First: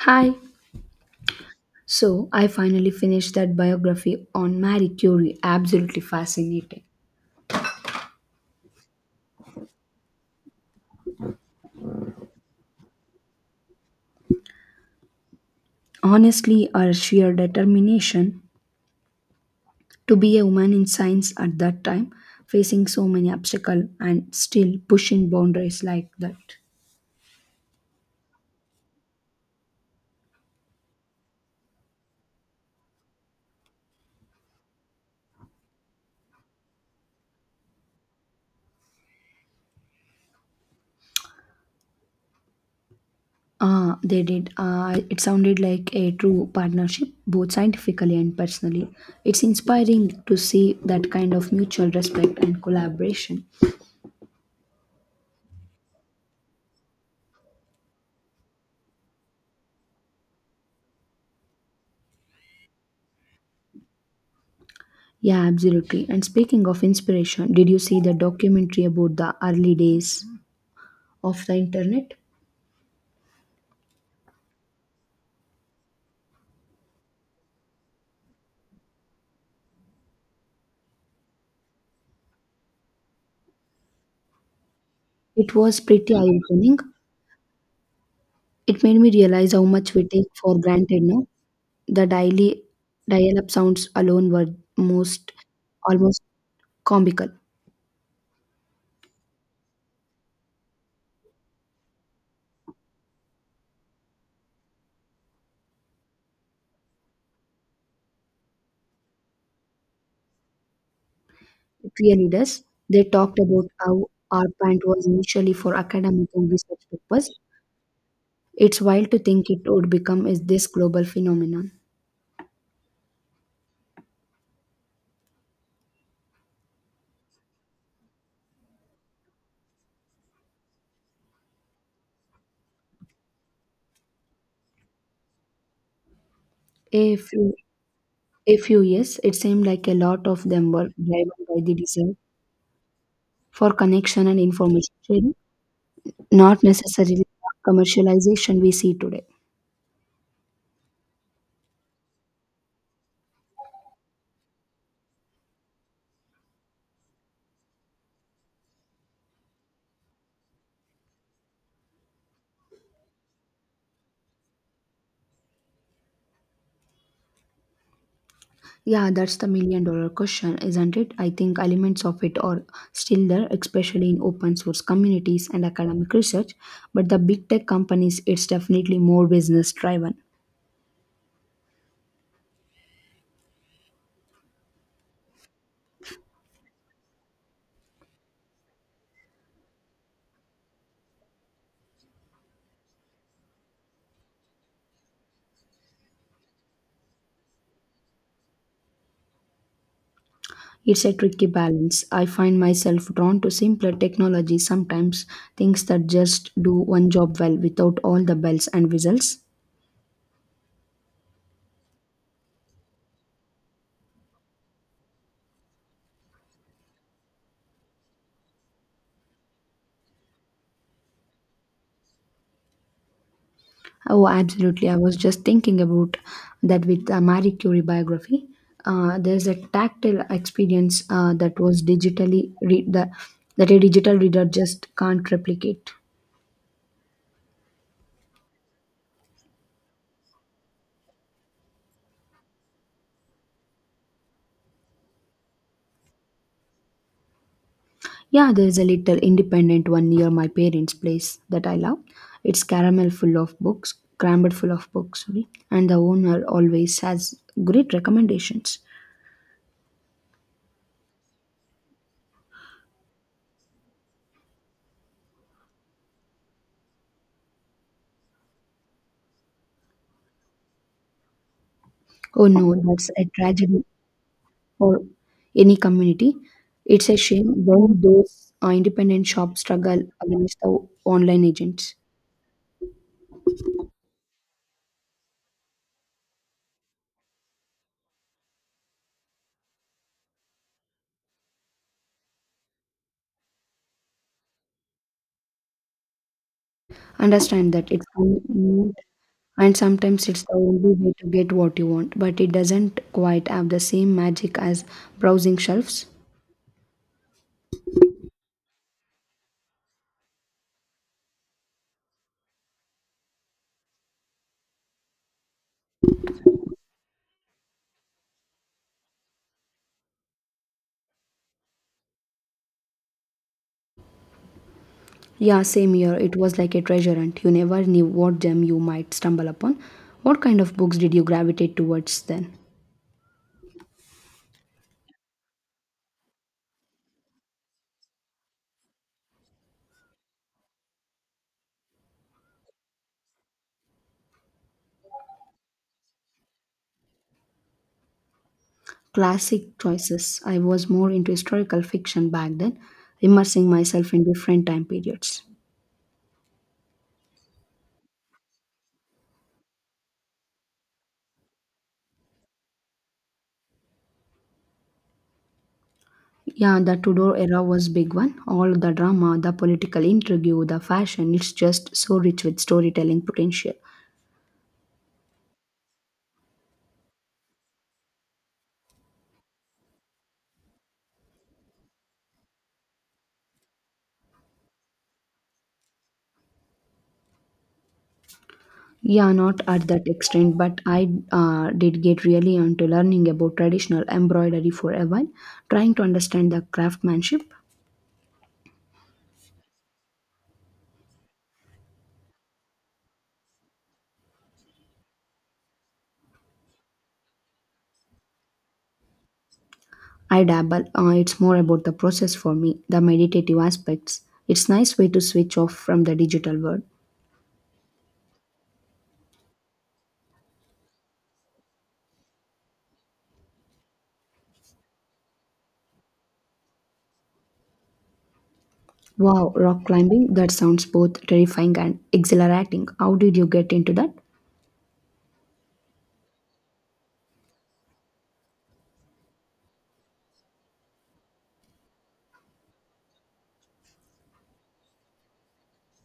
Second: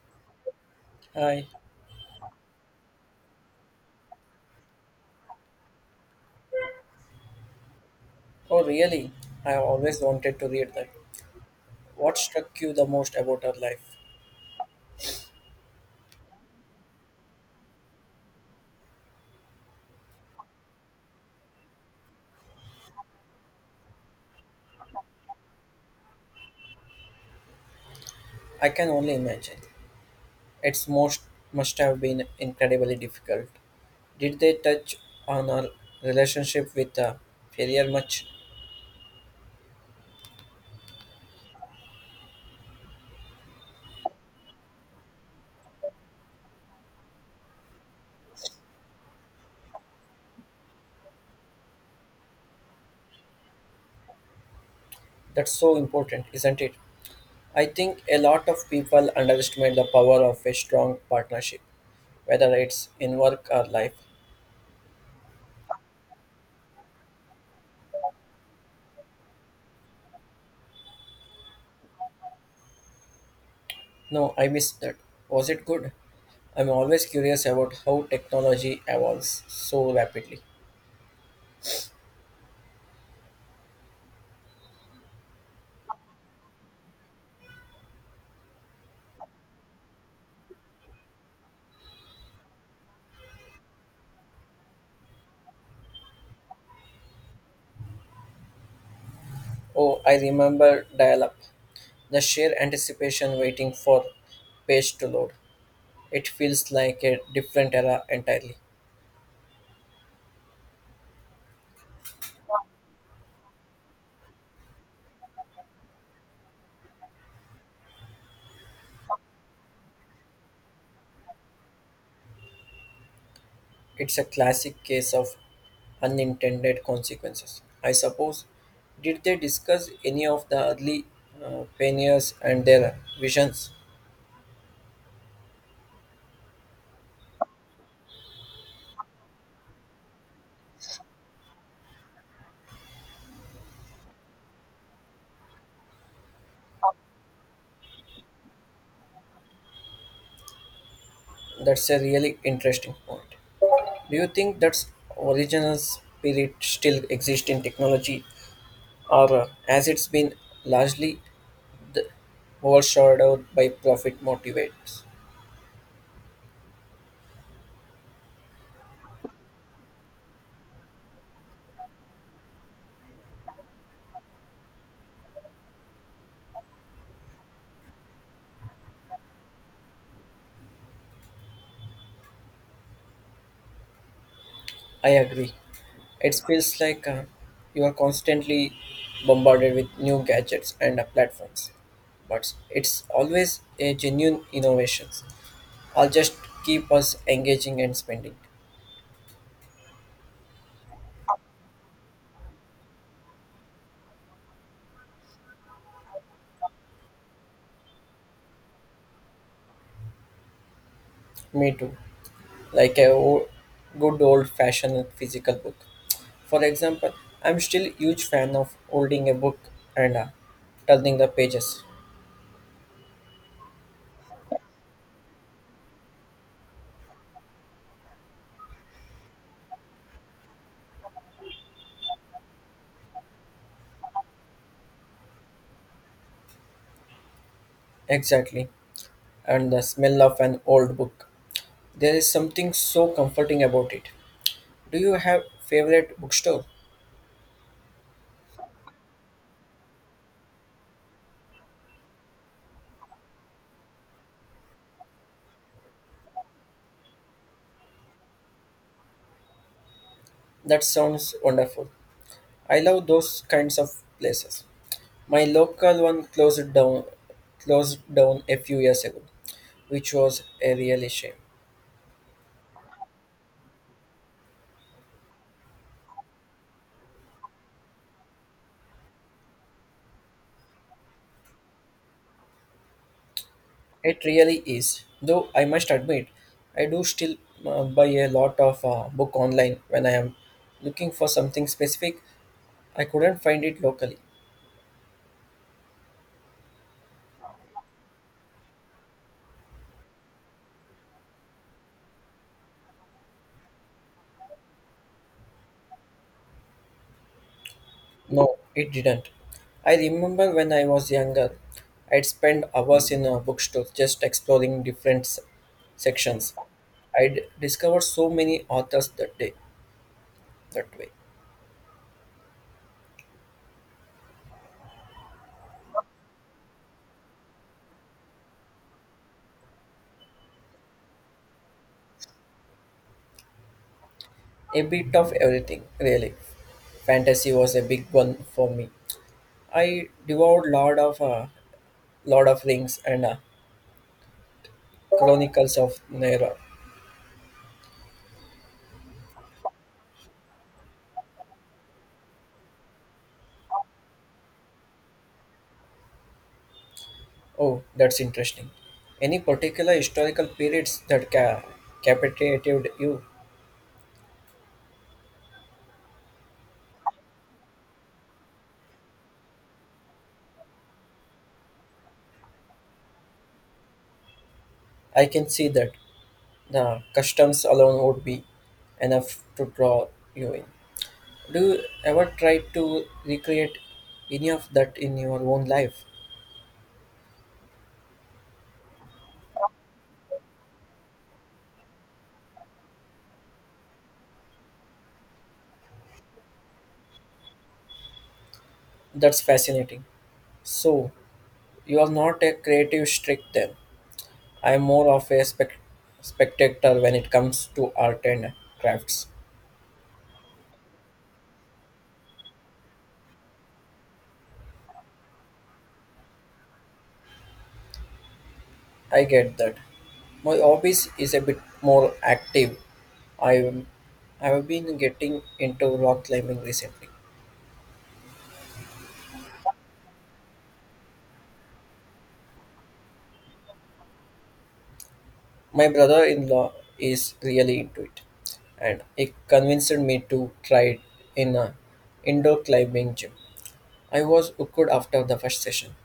Hi. I, So I finally finished that biography on Marie Curie. Absolutely fascinating. oh really? I have always wanted to read that. What struck you the most about her life? Honestly, her sheer determination to be a woman in science at that time, facing so many obstacles and still pushing boundaries like that. I can only imagine. It's most must have been incredibly difficult. Did they touch on her relationship with failure much? Ah, they did. It sounded like a true partnership, both scientifically and personally. It's inspiring to see that kind of mutual respect and collaboration. That's so important, isn't it? I think a lot of people underestimate the power of a strong partnership, whether it's in work or life. Yeah, absolutely. And speaking of inspiration, did you see the documentary about the early days of the internet? No, I missed that. Was it good? I'm always curious about how technology evolves so rapidly. It was pretty eye-opening. It made me realize how much we take for granted now. The daily dial-up sounds alone were most almost comical. Oh, I remember dial up. The sheer anticipation waiting for page to load. It feels like a different era entirely. It really does. They talked about how our plant was initially for academic and research purpose. It's wild to think it would become is this global phenomenon. It's a classic case of unintended consequences. I suppose. Did they discuss any of the early pioneers and their visions? A few A few years, it seemed like a lot of them were driven by the desire for connection and information sharing, not necessarily the commercialization we see today. That's a really interesting point. Do you think that's original spirit still exists in technology, or has it been largely overshadowed by profit motivates. Yeah, that's the million dollar question, isn't it? I think elements of it are still there, especially in open source communities and academic research, but the big tech companies, it's definitely more business driven. I agree. It feels like you are constantly bombarded with new gadgets and platforms, but it's always a genuine innovations. I'll just keep us engaging and spending. It's a tricky balance. I find myself drawn to simpler technology sometimes, things that just do one job well without all the bells and whistles. Me too. Like a good old-fashioned physical book. For example, I'm still huge fan of holding a book and turning the pages. Oh, absolutely. I was just thinking about that with the Marie Curie biography. There's a tactile experience that was digitally read that a digital reader just can't replicate. Exactly, and the smell of an old book. There is something so comforting about it. Do you have favorite bookstore? Yeah, there's a little independent one near my parents' place that I love. It's caramel full of books, crammed full of books, sorry, and the owner always has great recommendations. That sounds wonderful. I love those kinds of places. My local one closed down a few years ago, which was a really shame. Oh no, that's a tragedy or any community. It's a shame when those independent shops struggle against the online agents. It really is. Though I must admit, I do still buy a lot of book online when I am looking for something specific. I couldn't find it locally. Understand that it's convenient and sometimes it's the only way to get what you want, but it doesn't quite have the same magic as browsing shelves. No, it didn't. I remember when I was younger, I'd spend hours in a bookstore just exploring different sections. I'd discover so many authors that way. Yeah, same here. It was like a treasure hunt. You never knew what gem you might stumble upon. What kind of books did you gravitate towards then? A bit of everything, really. Fantasy was a big one for me. I devoured lot of Lord of Rings and Chronicles of Narnia. Classic choices. I was more into historical fiction back then, immersing myself in different time periods. Oh, that's interesting. Any particular historical periods that captivated you? Yeah, the Tudor era was big one. All the drama, the political intrigue, the fashion, it's just so rich with storytelling potential. I can see that. The customs alone would be enough to draw you in. Do you ever try to recreate any of that in your own life? Yeah, not at that extent, but I did get really into learning about traditional embroidery for a while, trying to understand the craftsmanship. That's fascinating. So, you are not a creative streak then. I am more of a spectator when it comes to art and crafts. I dabble. It's more about the process for me, the meditative aspects. It's nice way to switch off from the digital world. I get that. My hobbies is a bit more active. I I have been getting into rock climbing recently. Wow, rock climbing, that sounds both terrifying and exhilarating. How did you get into that? My brother in law is really into it, and he convinced me to try it in a indoor climbing gym. I was hooked after the first session.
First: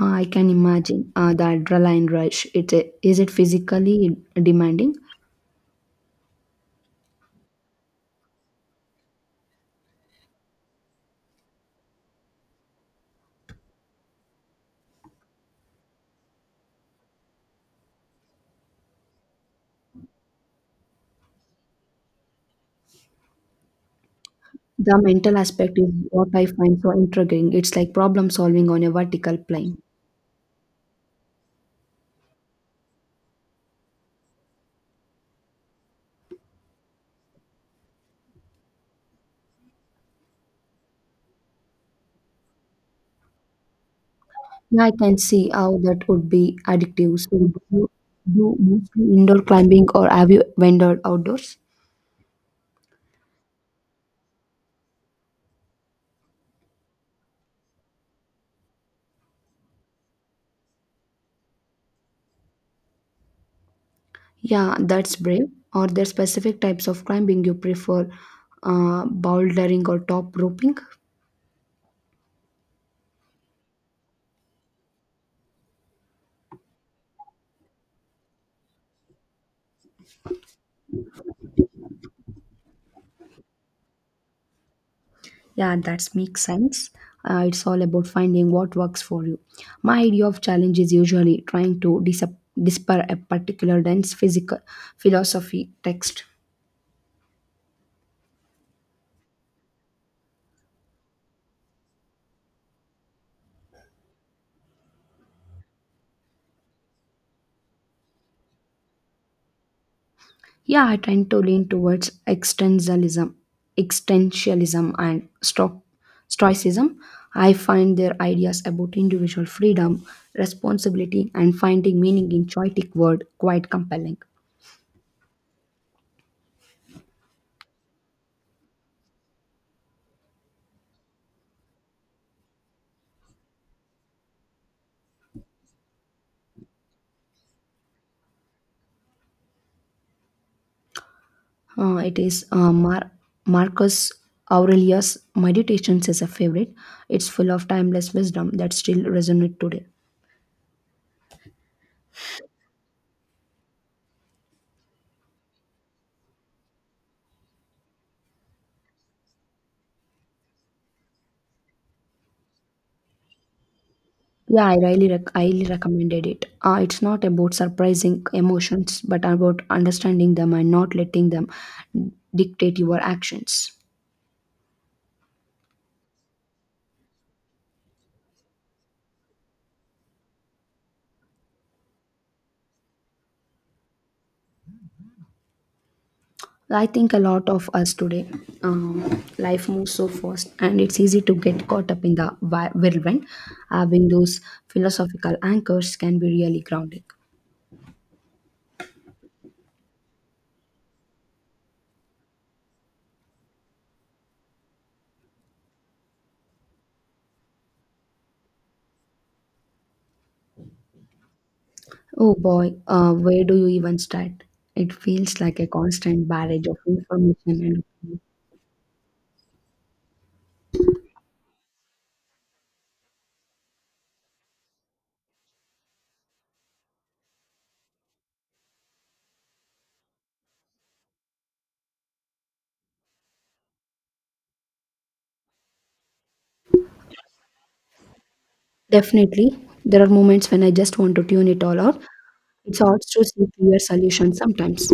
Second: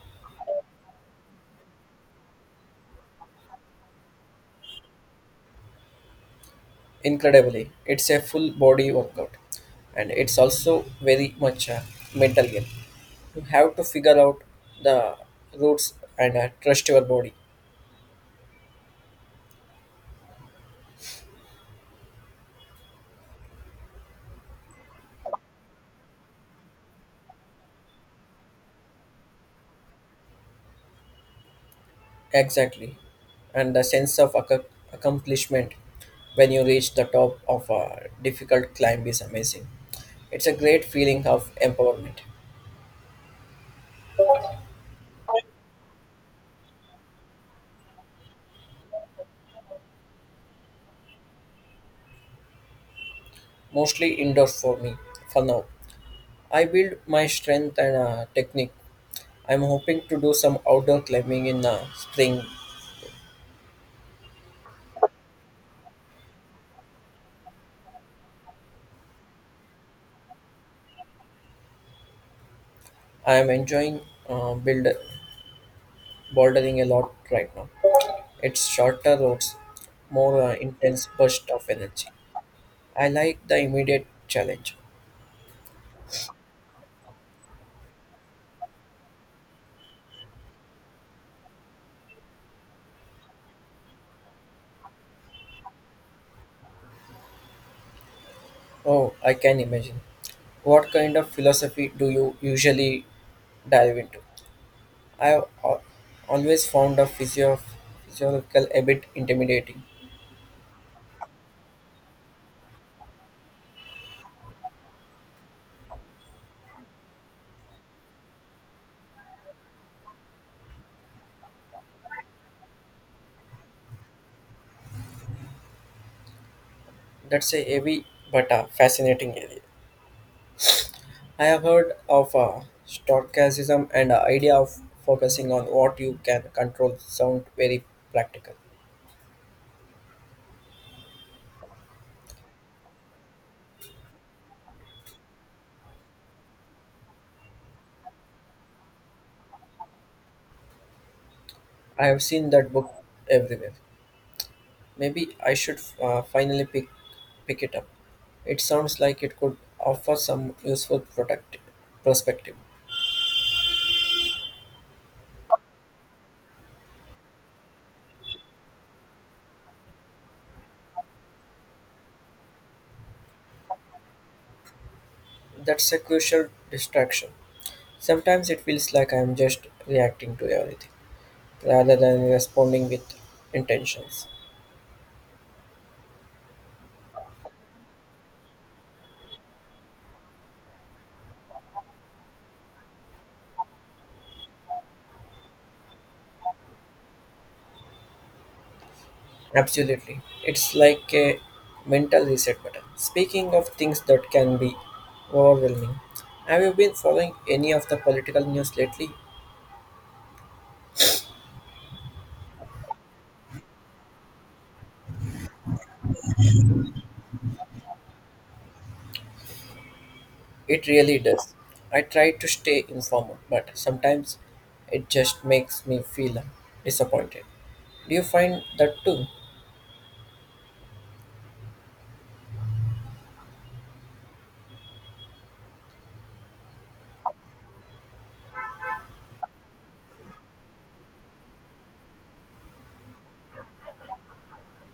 I can imagine the adrenaline rush. Is it physically demanding? Incredibly, it's a full body workout, and it's also very much a mental game. You have to figure out the routes and trust your body. The mental aspect is what I find so intriguing. It's like problem solving on a vertical plane. Exactly. And the sense of accomplishment when you reach the top of a difficult climb is amazing. It's a great feeling of empowerment, Yeah, I can see how that would be addictive. So, do you do mostly indoor climbing or have you ventured outdoors? mostly indoors for me for now. I build my strength and technique. I'm hoping to do some outdoor climbing in the spring. Yeah, that's brave. Are there specific types of climbing you prefer, bouldering or top roping? I am enjoying build bouldering a lot right now. It's shorter routes, more intense burst of energy. I like the immediate challenge. Yeah, that makes sense. It's all about finding what works for you. My idea of challenge is usually trying to disper a particular dense physical philosophy text. Oh, I can imagine. What kind of philosophy do you usually dive into? I have always found a physiological a bit intimidating. Yeah, I tend to lean towards existentialism and stoicism. I find their ideas about individual freedom, responsibility, and finding meaning in chaotic world quite compelling. That's a heavy but a fascinating area. I have heard of stochasm and the idea of focusing on what you can control sound very practical. It is Marcus Aurelius' Meditations is a favorite. It's full of timeless wisdom that still resonates today. I have seen that book everywhere. Maybe I should finally pick it up. It sounds like it could offer some useful product perspective. Yeah, I highly recommended it. It's not about surprising emotions, but about understanding them and not letting them dictate your actions. That's a crucial distraction. Sometimes it feels like I'm just reacting to everything rather than responding with intentions. I think a lot of us today, life moves so fast, and it's easy to get caught up in the whirlwind. Having those philosophical anchors can be really grounding. Absolutely. It's like a mental reset button. Speaking of things that can be overwhelming, have you been following any of the political news lately? Oh boy, where do you even start? It feels like a constant barrage of information and It really does. I try to stay informal, but sometimes it just makes me feel disappointed. Do you find that too? definitely there are moments when I just want to tune it all out. It's hard to see clear solutions sometimes.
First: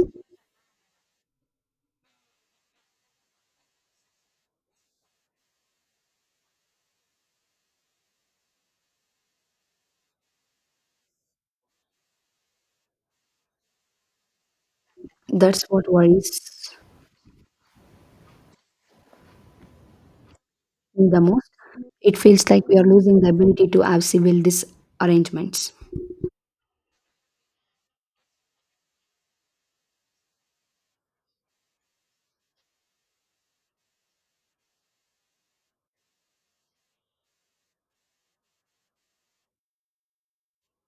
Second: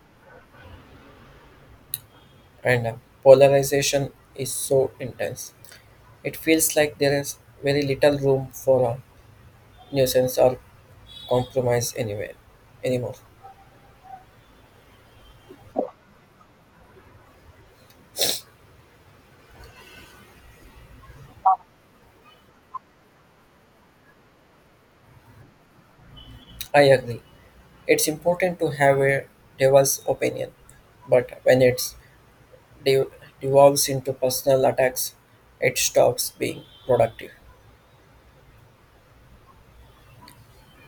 And polarization is so intense. It feels like there is very little room for a nuisance or compromise anywhere anymore. That's what worries me the most. It feels like we are losing the ability to have civil disarrangements. I agree. It's important to have a diverse opinion, but when it's de- devolves into personal attacks, it stops being productive.